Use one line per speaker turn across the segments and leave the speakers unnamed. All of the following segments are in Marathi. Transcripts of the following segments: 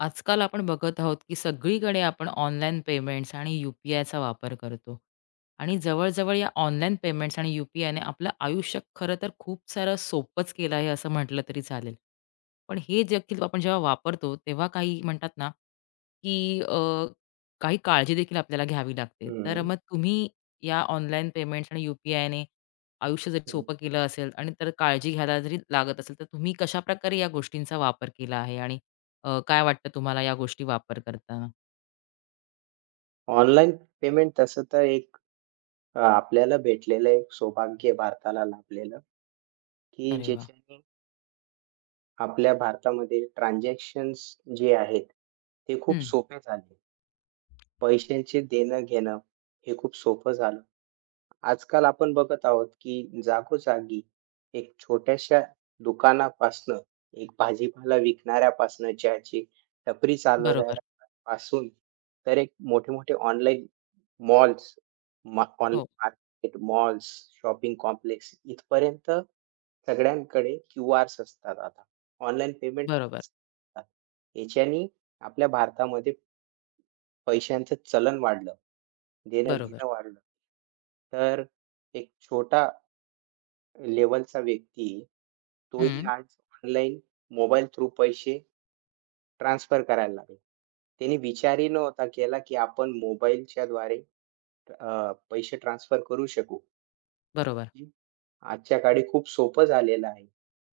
आजकाल आपण बघत आहोत की सगळीकडे आपण ऑनलाईन पेमेंट्स आणि यू पी आयचा वापर करतो आणि जवळजवळ या ऑनलाईन पेमेंट्स आणि यू पी आयने आपलं आयुष्य खरं तर खूप सारं सोपंच केलं आहे असं म्हटलं तरी चालेल. पण हे देखील आपण जेव्हा वापरतो तेव्हा काही म्हणतात ना की काही काळजी देखील आपल्याला घ्यावी लागते. तर
हं,
मग तुम्ही या ऑनलाईन पेमेंट्स आणि यू पी आयने आयुष्य जरी सोपं केलं असेल आणि तर काळजी घ्यायला जरी लागत असेल तर तुम्ही कशाप्रकारे या गोष्टींचा वापर केला आहे आणि काय वाटतं तुम्हाला या गोष्टी वापर करताना?
ऑनलाईन पेमेंट तसं तर एक आपल्याला भेटलेलं एक सौभाग्य भारताला लाभलेलं, की
अरे वाह!
ज्याच्याने आपल्या भारतामध्ये ट्रान्झॅक्शन्स जे आहेत, ते खूप
हं.
सोपे झाले. पैशांचे देणं-घेणं हे खूप सोपं झालं. आजकाल आपण बघत आहोत, की जागोजागी एक छोट्याशा दुकानापासनं, एक भाजीपाला विकणाऱ्यापासनं, चहाची टपरी
बरोबर.
चालवणाऱ्यापासून तर एक मोठे-मोठे ऑनलाईन मॉल्स, ऑनलाईन
हो.
मार्केट, मॉल्स, शॉपिंग कॉम्प्लेक्स इथपर्यंत सगळ्यांकडे क्यूआर्स असतात आता. ऑनलाईन पेमेंट
बरोबर,
असतात. याच्यानी आपल्या भारतामध्ये पैशांचं चलन वाढलं.
बरोबर.
देणं-घेणं वाढलं. तर एक छोटा लेव्हलचा व्यक्ती, तोही
हं.
आज ऑनलाईन मोबाईल थ्रू पैसे ट्रान्सफर करायला लागला. त्याने विचारही नव्हता केला, की आपण मोबाईलच्याद्वारे पैसे ट्रान्सफर करू शकू.
बरोबर,
जी. आजच्या काळी खूप सोपं झालेलं आहे.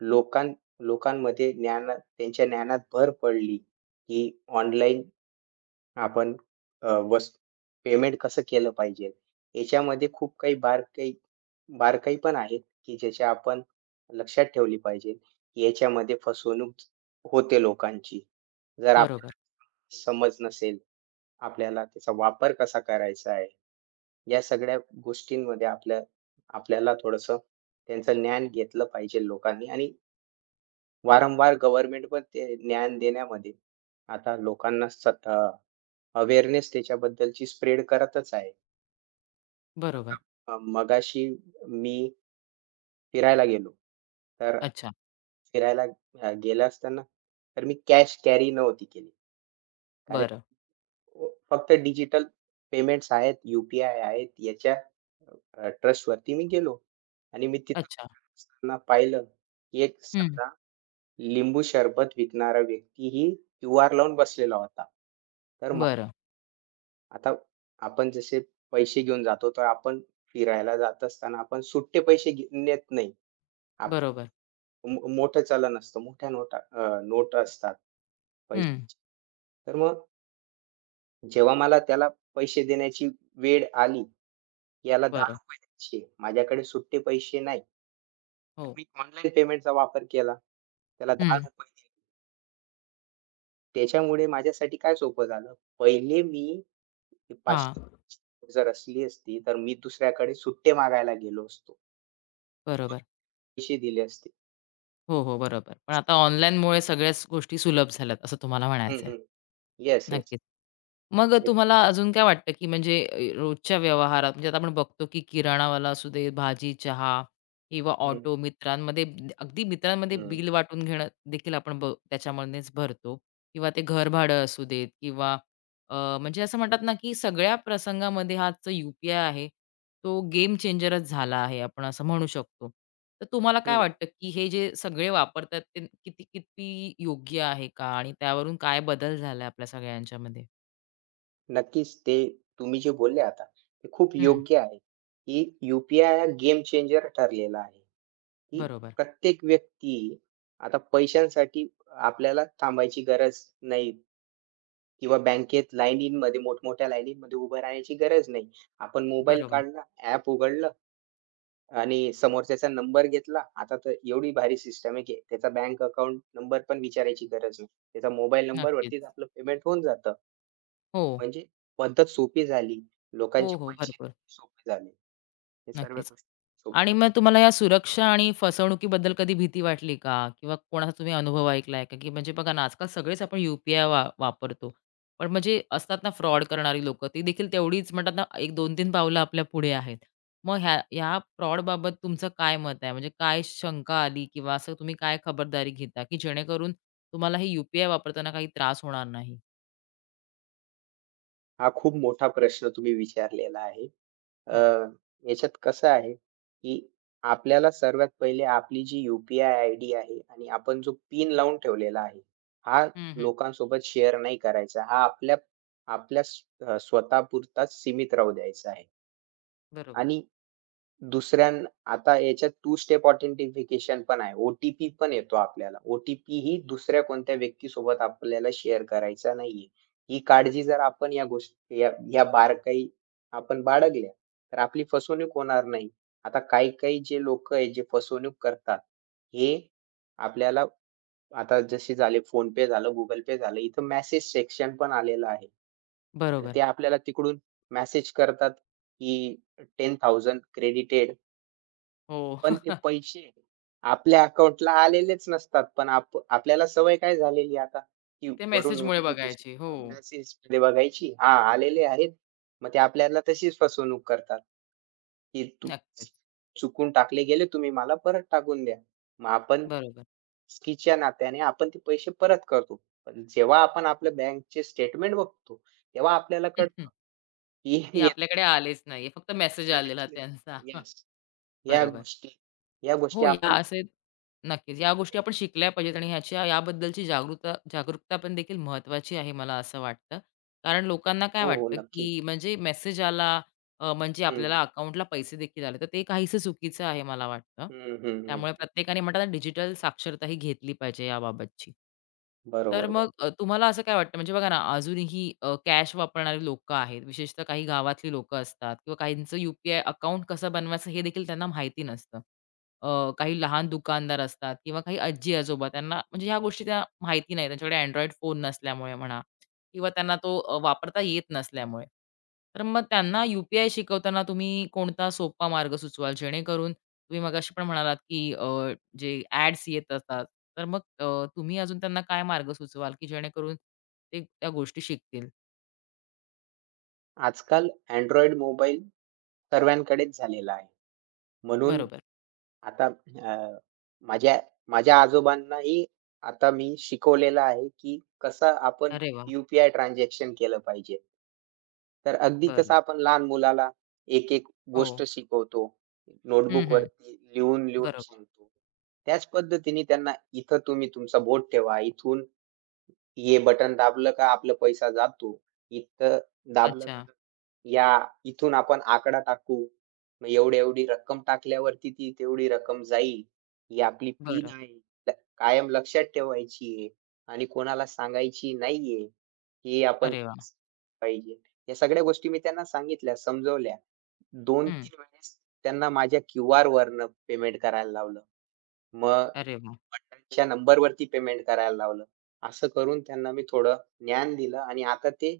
लोकां लोकांमध्ये ज्ञान त्यांच्या ज्ञानात भर पडली, की ऑनलाईन आपण अ, वस पेमेंट कसं केलं पाहिजे. याच्यामध्ये खूप काही बारकाई बारकाई पण आहेत, की ज्याच्या आपण लक्षात ठेवली पाहिजे. याच्यामध्ये फसवणूक होते लोकांची. जर आपल्याला
बरोबर,
समज नसेल, आपल्याला त्याचा वापर कसा करायचा आहे, या सगळ्या गोष्टींमध्ये आपल्याला थोडंसं त्यांचं ज्ञान घेतलं पाहिजे लोकांनी आणि वारंवार गव्हर्नमेंट पण ते ज्ञान देण्यामध्ये आता लोकांना अवेअरनेस त्याच्याबद्दलची स्प्रेड करतच आहे.
बरोबर.
मगाशी मी फिरायला गेलो. तर
अच्छा.
फिरायला गेलं असताना तर मी कॅश कॅरी नव्हती केली. कारण
बरं.
फक्त डिजिटल पेमेंट्स आहेत, यू-पी-आय आहेत याच्या ट्रस्टवरती मी गेलो आणि मी तिथं
अच्छा.
असताना पाहिलं, की एक
हं.
साधा लिंबू सरबत विकणारा व्यक्तीही क्यूआर लावून बसलेला होता. तर
बरं.
आता आपण जसे पैसे घेऊन जातो, तर आपण फिरायला जात असताना आपण सुट्टे पैसे नेत नाही. आप
बरोबर.
मोठं चलन असतं. मोठ्या नोटा नोट असतात
हं.
पैशाची. तर मग जेव्हा मला त्याला पैसे देण्याची वेळ आली, याला
बरं.
₹10 द्यायचे माझ्याकडे सुट्टे पैसे नाही. तर
हो.
मी ऑनलाईन पेमेंटचा वापर केला. त्याला
हं.
₹10 दिले. त्याच्यामुळे माझ्यासाठी काय सोपं झालं. पहिले मी ती
हां.
500 जर असली असती, तर मी दुसऱ्याकडे सुट्टे मागायला गेलो असतो.
बरोबर.
पैसे दिले असते.
हो, हो. बरोबर. पण आता ऑनलाईनमुळे सगळ्याच गोष्टी सुलभ झाल्यात असं तुम्हाला
हं,
म्हणायचंय.
हं. Yes, yes.
नक्कीच. मग
येस.
तुम्हाला अजून काय वाटतं, की म्हणजे रोजच्या व्यवहारात म्हणजे आता आपण बघतो, की किराणावाला असू दे, भाजी, चहा किंवा
हं,
ऑटो मित्रांमध्ये अगदी मित्रांमध्ये
हं.
बिल वाटून घेणं देखील आपण ब त्याच्यामधनेच भरतो किंवा ते घर भाडं असू देत किंवा म्हणजे असं म्हणतात ना, की सगळ्या प्रसंगामध्ये हा जो यू आहे, तो गेम चेंजरच झाला आहे, आपण असं म्हणू शकतो. तर तुम्हाला काय
हं.
वाटतं, की हे जे सगळे वापरतात, ते किती किती योग्य आहे का? आणि त्यावरून काय बदल झालाय आपल्या सगळ्यांच्यामध्ये?
नक्कीच ते तुम्ही जे बोलले आता, ते खूप
हं,
योग्य आहे, की यू-पी-आय हा गेम चेंजर ठरलेला आहे, की
बरोबर,
प्रत्येक व्यक्ती आता पैशांसाठी आपल्याला थांबायची गरज नाही किंवा बँकेत लाईनीमध्ये मोठमोठ्या लाईनीमध्ये उभं राहण्याची गरज नाही. आपण मोबाईल
बरोबर.
काढला, ॲप उघडलं आणि समोरच्याचा नंबर घेतला. आता तर एवढी भारी सिस्टम आहे, की त्याचा बँक अकाउंट नंबर पण विचारायची गरज नाही. त्याचा मोबाईल
नक्कीच.
नंबरवरतीच आपलं पेमेंट होऊन जातं.
हो.
म्हणजे पद्धत सोपी झाली.
हो,
लोकांचे
हो.
पैसे
भरपूर.
सोपे झाले. हे सर्व
नक्कीच.
गोष्टी सोप्या.
आणि मग तुम्हाला या सुरक्षा आणि फसवणुकीबद्दल कधी भीती वाटली का? किंवा कोणाचा तुम्ही अनुभव ऐकलाय का? की म्हणजे बघा ना, आजकाल सगळेच आपण यू-पी-आय वा वापरतो. पण म्हणजे असतात ना फ्रॉड करणारी लोकं, ती देखील तेवढीच म्हणतात ना, एक 2-3 पावलं आपल्या पुढे आहेत. मग ह्या ह्या फ्रॉडबाबत तुमचं काय मत आहे? म्हणजे काय शंका आली किंवा असं तुम्ही काय खबरदारी घेता, की जेणेकरून तुम्हाला हे यू वापरताना काही त्रास होणार नाही?
हा खूप मोठा प्रश्न तुम्ही विचारलेला आहे. अ,
हो.
याच्यात कसं आहे, की आपल्याला सर्वात पहिले आपली जी यू-पी-आय आयडी आहे आणि आपण जो पिन लावून ठेवलेला आहे, हा
हं, हं.
लोकांसोबत शेअर नाही करायचा. हा आपल्या आपल्या स्वतःपुरताच सीमित राहू द्यायचा आहे
बरोबर.
आणि दुसऱ्यां आता याच्यात टू स्टेप ऑथेंटिफिकेशन पण आहे. ओ-टी-पी पण येतो आपल्याला. ओ-टी-पी ही दुसऱ्या कोणत्या व्यक्तीसोबत आपल्याला शेअर करायचा नाहीये. ही काळजी जर आपण या गोष्टी या या आपण बाळगल्या, तर आपली फसवणूक होणार नाही. आता काही-काही जे लोकं आहेत जे फसवणूक करतात, हे आपल्याला आता जसे झाले PhonePe झालं, Google Pay झालं, इथं मेसेज सेक्शन पण आलेलं आहे. तर
बरोबर.
ते आपल्याला तिकडून मेसेज करतात, की 10,000 क्रेडिटेड.
हो.
पण ते पैसे आपल्या अकाउंटला आलेलेच नसतात. पण आपल्याला सवय काय झालेली आहे आता, की
ते
वरून
मेसेजमुळे
नोटिफिकेशन,
बघायची. हो.
मेसेजमध्ये बघायची. हां, आलेले आहेत. मग ते आपल्याला तशीच फसवणूक करतात, की तू
नक्कीच.
चुकून टाकले गेले, तुम्ही मला परत टाकून द्या. मग आपण
बरोबर.
चुकीच्या नात्याने आपण ते पैसे परत करतो. पण जेव्हा आपण आपल्या बँकचे स्टेटमेंट बघतो, तेव्हा आपल्याला कळतं, की
ते
हे
आपल्याकडे आलेच नाहीये. फक्त मेसेज
आलेच
आलेला
नाही.
त्यांचा.
येस. या
बरोबर.
गोष्टी, या गोष्टी
हो, या
आपण
असे नक्कीच. या गोष्टी आपण शिकल्या पाहिजेत आणि ह्याच्या याबद्दलची जागृता जागरूकता पण देखील महत्त्वाची आहे, मला असं वाटतं. कारण लोकांना काय
हो, हो.
वाटतं,
नक्की.
की म्हणजे मेसेज आला म्हणजे
हं,
आपल्याला अकाउंटला पैसे देखील आले. तर ते काहीसं चुकीचं आहे, मला वाटतं.
हं, हं, हं.
त्यामुळे प्रत्येकाने म्हणतात ना, डिजिटल साक्षरता ही घेतली पाहिजे याबाबतची.
बरोबर,
तर
बरोबर.
मग तुम्हाला असं काय वाटतं, म्हणजे बघा ना, अजूनही कॅश वापरणारी लोकं आहेत. विशेषतः काही गावातली लोकं असतात किंवा काहींचं यू अकाउंट कसं बनवायचं हे देखील त्यांना माहिती नसतं. काही लहान दुकानदार असतात किंवा काही आजी-आजोबा त्यांना म्हणजे ह्या गोष्टी त्या माहिती नाही. त्यांच्याकडे Android फोन नसल्यामुळे म्हणा किंवा त्यांना तो वापरता येत नसल्यामुळे. तर मग त्यांना यू-पी-आय शिकवताना तुम्ही कोणता सोपा मार्ग सुचवाल? जेणेकरून तुम्ही मगाशी पण म्हणालात, की जे ॲड्स येत असतात, तर मग तुम्ही अजून त्यांना काय मार्ग सुचवाल, की जेणेकरून ते त्या गोष्टी शिकतील?
आजकाल Android मोबाईल सर्वांकडेच झालेला आहे. म्हणून
बरोबर.
आता अ, माझ्या माझ्या आजोबांनाही आता मी शिकवलेलं आहे, की कसं आपण
अरे वाह!
यू-पी-आय ट्रान्झॅक्शन केलं पाहिजे. तर अगदी
बरं.
कसं आपण लहान मुलाला एक-एक गोष्ट
हो.
शिकवतो.
हं, हं.
नोटबुकवरती लिहून-लिहून
बरोबर.
सांगतो. त्याच पद्धतीने त्यांना इथं तुम्ही तुमचं बोट ठेवा. इथून हे बटन दाबलं का आपला पैसा जातो. इथं दाबलं
अच्छा.
का या इथून आपण आकडा टाकू. मग एवढी-एवढी रक्कम टाकल्यावरती ती तेवढी रक्कम जाईल. ही आपली पिन
बरं.
आहे. ल कायम लक्षात ठेवायची आहे आणि कोणाला सांगायची नाहीये. हे आपण
अरे वाह!
पाहिजे. या सगळ्या गोष्टी मी त्यांना सांगितल्या, समजवल्या.
हं.
2-3 वेळेस त्यांना माझ्या क्यूआरवरनं पेमेंट करायला लावलं. मग
अरे वाह!
च्या नंबरवरती पेमेंट करायला लावलं. असं करून त्यांना मी थोडं ज्ञान दिलं आणि आता ते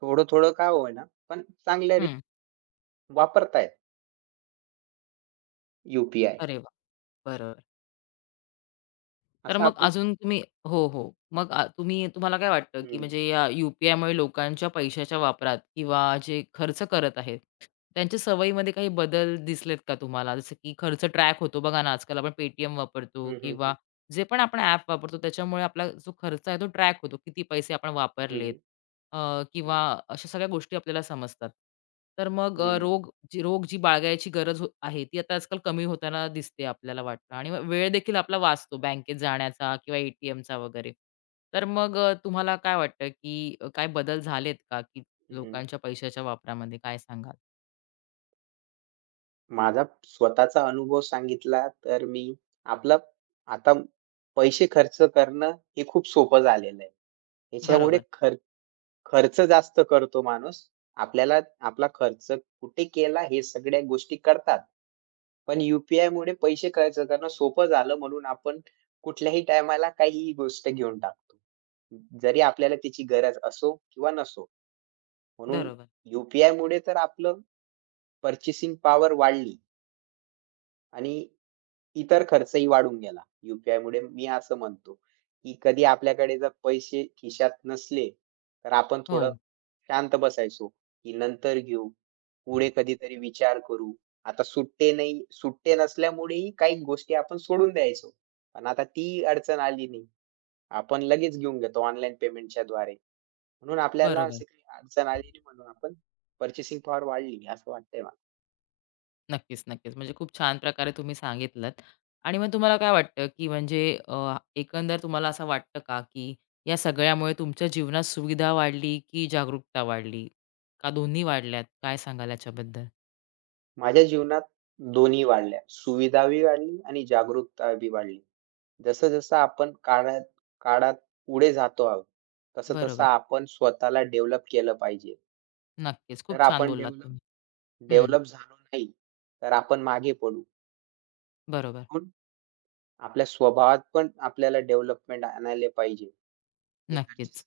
थोडं-थोडं का होईना, पण चांगल्या रीत
हं.
वापरतायत यू-पी-आय.
अरे वाह! बरोबर. तर
असं
मग
आपण.
अजून तुम्ही हो, हो. मग तुम्ही तुम्हाला काय वाटतं, की
हं.
म्हणजे या यू-पी-आयमुळे लोकांच्या पैशाच्या वापरात किंवा जे खर्च करत आहेत, त्यांच्या सवयीमध्ये काही बदल दिसलेत का तुम्हाला? जसं की खर्च ट्रॅक होतो बघा ना, आजकाल आपण Paytm वापरतो
हं, हं,
किंवा
हं.
जे पण आपण ॲप वापरतो त्याच्यामुळे आपला जो खर्च आहे तो ट्रॅक होतो. किती पैसे आपण
हं,
वापरलेत किंवा अशा सगळ्या गोष्टी आपल्याला समजतात. तर मग
हं, हं,
रोग जी बाळगायची गरज हो आहे, ती आता आजकाल कमी होताना दिसते आपल्याला वाटतं आणि मग वेळ देखील आपला वाचतो बँकेत जाण्याचा किंवा ए-टी-एमचा वगैरे. तर मग तुम्हाला काय वाटतं, की काय बदल झालेत का, की
हं.
लोकांच्या पैशाच्या वापरामध्ये? काय सांगाल?
माझा स्वतःचा अनुभव सांगितला तर मी आपला आता पैसे खर्च करणं हे खूप सोपं झालेलं आहे. याच्यामुळे
बरोबर,
खर्च खर्च जास्त करतो माणूस. आपल्याला आपला खर्च कुठे केला हे सगळ्या गोष्टी करतात. पण यू-पी-आयमुळे पैसे खर्च करणं सोपं झालं म्हणून आपण कुठल्याही टायमाला काहीही गोष्ट घेऊन टाकतो. जरी आपल्याला त्याची गरज असो किंवा नसो. म्हणून
बरोबर.
यू पी तर आपलं पर्चेसिंग पॉवर वाढली. आणि इतर खर्चही वाढून गेला. यू-पी-आयमुळे मी असं म्हणतो, की कधी आपल्याकडे जर पैसे खिशात नसले, तर आपण
हो,
थोडं शांत बसायचो, की नंतर घेऊ. पुढे कधीतरी विचार करू. आता सुट्टे नसल्यामुळेही काही गोष्टी आपण सोडून द्यायचो. पण आता ती अडचण आली नाही. आपण लगेच घेऊन घेतो ऑनलाईन पेमेंटच्या द्वारे. म्हणून आपल्याला अशी
बरोबर.
काही अडचण आली नाही म्हणून आपण पर्चेसिंग पॉवर वाढली, असं वाटतंय.
नक्कीच, नक्कीच. म्हणजे खूप छान प्रकारे तुम्ही सांगितलत आणि मग तुम्हाला काय वाटतं, की म्हणजे एकंदर तुम्हाला असं वाटतं का, की या सगळ्यामुळे तुमच्या जीवनात सुविधा वाढली, की जागरूकता वाढली? का दोन्ही वाढल्यात? काय सांगाल याच्याबद्दल?
माझ्या जीवनात दोन्ही वाढल्या. सुविधा बी वाढली आणि जागरूकता बी वाढली. जसं-जसं आपण काळात काळात पुढे जातो आहोत, तसं-तसं
बरोबर.
आपण स्वतःला डेव्हलप केलं पाहिजे.
नक्कीच.
जर
खूप छान
आपण
बोललात
डेव्हलप
तुम्ही. हं.
डेव्हलप झालो नाही, तर आपण मागे पडू.
बरोबर.
पण आपल्या स्वभावात पण आपल्याला डेव्हलपमेंट आणायला पाहिजे. हे
नक्कीच.
गरजेचं.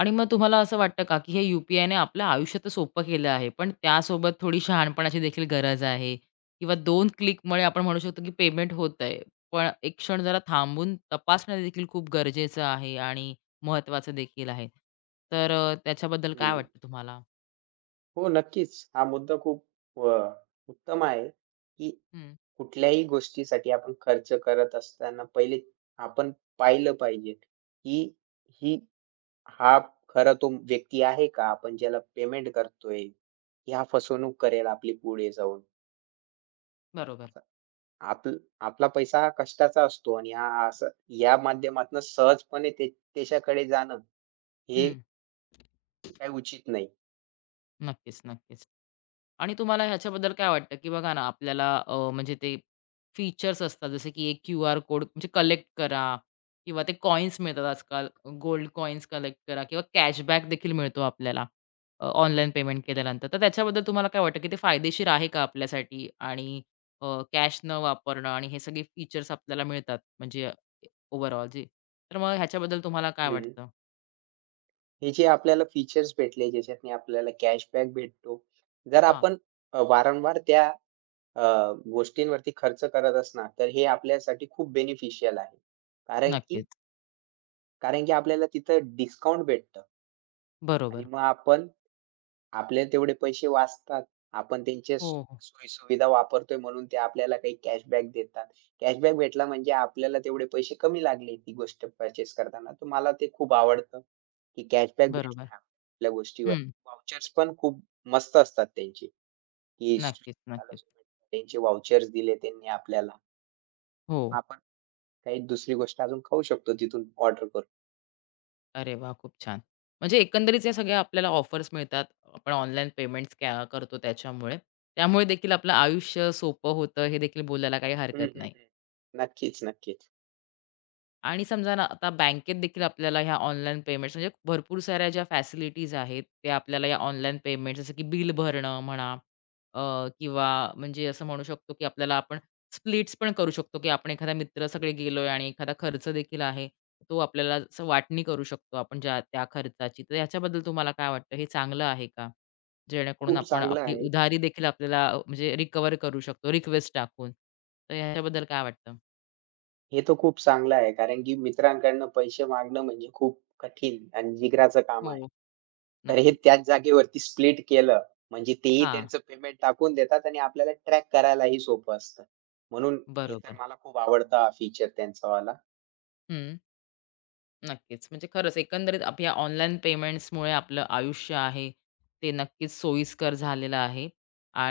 आणि मग तुम्हाला असं वाटतं का, की हे यू-पी-आयने आपलं आयुष्य तर सोपं केलं आहे, पण त्यासोबत थोडी शहाणपणाची देखील गरज आहे किंवा 2 क्लिकमुळे आपण म्हणू शकतो, की पेमेंट होतंय. पण एक क्षण जरा थांबून तपासणं देखील खूप गरजेचं आहे आणि महत्त्वाचं देखील आहे. तर त्याच्याबद्दल काय
हं.
वाटतं तुम्हाला?
हो, नक्कीच. हा मुद्दा खूप अ, उत्तम आहे, की
हं,
कुठल्याही गोष्टीसाठी आपण खर्च करत असताना पहिले आपण पाहिलं पाहिजे, की ही हा खरा तो व्यक्ती आहे का? आपण ज्याला पेमेंट करतोय, की हा फसवणूक करेल आपली पुढे जाऊन.
बरोबर.
असं आपल आपला पैसा हा कष्टाचा असतो आणि हा असं या माध्यमातून सहजपणे त्याच्याकडे जाणं हे
हं,
काही उचित नाही.
नक्कीच, नक्कीच. आणि तुम्हाला ह्याच्याबद्दल काय वाटतं, की बघा ना आपल्याला म्हणजे ते फीचर्स असतात जसे की एक क्यूआर कोड म्हणजे कलेक्ट करा किंवा ते कॉइन्स मिळतात आजकाल गोल्ड कॉइन्स कलेक्ट करा किंवा कॅशबॅक देखील मिळतो आपल्याला ऑनलाईन पेमेंट केल्यानंतर. तर त्याच्याबद्दल तुम्हाला काय वाटतं, की ते फायदेशीर आहे का आपल्यासाठी? आणि कॅश न वापरणं आणि हे सगळे फीचर्स आपल्याला मिळतात म्हणजे ओव्हरऑल जे. तर मग ह्याच्याबद्दल तुम्हाला काय
हं.
वाटतं?
हे जे आपल्याला फीचर्स भेटले, ज्याच्यातून आपल्याला कॅशबॅक भेटतो. जर
हां,
आपण वारंवार त्या गोष्टींवरती खर्च करत असणार, तर हे आपल्यासाठी खूप बेनिफिशियल आहे. कारण की
नक्कीच.
कारण की आपल्याला तिथं डिस्काउंट भेटतं आणि
बरोबर.
मग आपण आपले तेवढे पैसे वाचतात. आपण त्यांच्या
हो, हो.
सोयी-सुविधा वापरतोय म्हणून ते आपल्याला काही कॅशबॅक देतात. कॅशबॅक भेटला म्हणजे आपल्याला तेवढे पैसे कमी लागले ती गोष्ट पर्चेस करताना. तर मला ते खूप आवडतं, की कॅशबॅक
बरोबर.
भेटला आपल्या गोष्टीवर.
हं.
व्हाउचर्स पण खूप मस्त असतात त्यांचे, की
नक्कीच,
Swiggy झालं,
नक्कीच.
Zomato, त्यांचे व्हाउचर्स दिले त्यांनी आपल्याला.
हो.
आपण काही दुसरी गोष्ट अजून खाऊ शकतो तिथून ऑर्डर करून.
अरे वाह! खूप छान. म्हणजे एकंदरीत या सगळ्या आपल्याला ऑफर्स मिळतात. आपण ऑनलाईन पेमेंट्स क्या करतो त्याच्यामुळे. त्यामुळे देखील आपलं आयुष्य सोपं होतं हे देखील बोलायला काही
हं,
हरकत
हं,
नाही.
हं. नक्कीच, नक्कीच.
आणि समजा ना आता बँकेत देखील आपल्याला ह्या ऑनलाईन पेमेंट्स म्हणजे भरपूर साऱ्या ज्या फॅसिलिटीज आहेत त्या आपल्याला या ऑनलाईन पेमेंट जसं की बिल भरणं म्हणा किंवा म्हणजे असं म्हणू शकतो की आपल्याला आपण स्प्लिट्स पण करू शकतो की आपण एखादा मित्र सगळे गेलोय आणि एखादा खर्च देखील आहे तो आपल्याला असं वाटणी करू शकतो आपण ज्या त्या खर्चाची. तर याच्याबद्दल तुम्हाला काय वाटतं, हे चांगलं आहे का जेणेकरून
खूप
आपण
चांगलं
आपली
आहे.
उधारी देखील आपल्याला म्हणजे रिकवर करू शकतो रिक्वेस्ट टाकून? तर ह्याच्याबद्दल काय वाटतं?
हे तर खूप चांगलं आहे कारण की मित्रांकडनं पैसे मागणं म्हणजे खूप कठीण आणि जिगराचं काम
हो,
आहे. तर हे
नक्कीच.
त्याच जागेवरती स्प्लिट केलं म्हणजे तेही
हा
त्यांचं पेमेंट टाकून देतात आणि आपल्याला ट्रॅक करायलाही सोपं असतं. म्हणून हे तर
बरोबर.
मला खूप आवडतं हा फीचर त्यांचावाला.
हं, नक्कीच. म्हणजे खरंच एकंदरीत आप या ऑनलाईन पेमेंट्समुळे आपलं आयुष्य आहे, ते नक्कीच सोयीस्कर झालेलं आहे.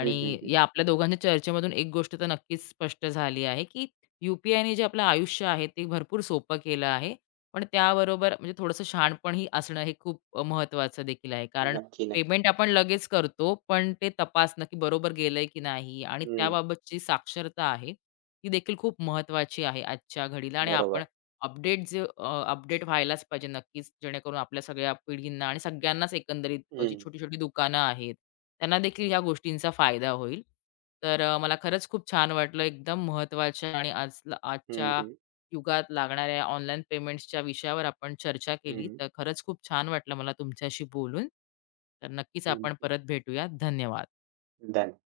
हं, हं, हं.
या आपल्या दोघांच्या चर्चेमधून एक गोष्ट तर नक्कीच स्पष्ट झाली आहे, की यू पी जे आपलं आयुष्य आहे, ते भरपूर सोपं केलं आहे. पण त्याबरोबर म्हणजे थोडंसं शहाणपणही असणं हे खूप महत्त्वाचं देखील आहे. कारण
नक्की, नक्की.
पेमेंट आपण लगेच करतो, पण ते तपासणं, की बरोबर गेलंय की नाही आणि
हं,
त्याबाबतची साक्षरता आहे, ती देखील खूप महत्त्वाची आहे आजच्या घडीला आणि आपण
बरोबर.
अपडेट जे अपडेट व्हायलाच पाहिजे नक्कीच, जेणेकरून आपल्या सगळ्या पिढींना आणि सगळ्यांनाच एकंदरीत जी
हं,
छोटी-छोटी दुकानं आहेत, त्यांना देखील ह्या गोष्टींचा फायदा होईल. तर मला खरंच खूप छान वाटलं. एकदम महत्त्वाच्या आणि आज
हं,
आजच्या
हं,
युगात लागणाऱ्या ऑनलाईन पेमेंट्सच्या विषयावर आपण चर्चा केली.
हं,
तर खरंच खूप छान वाटलं मला तुमच्याशी बोलून. तर नक्कीच
हं,
आपण परत भेटूया. धन्यवाद.
धन्यवाद.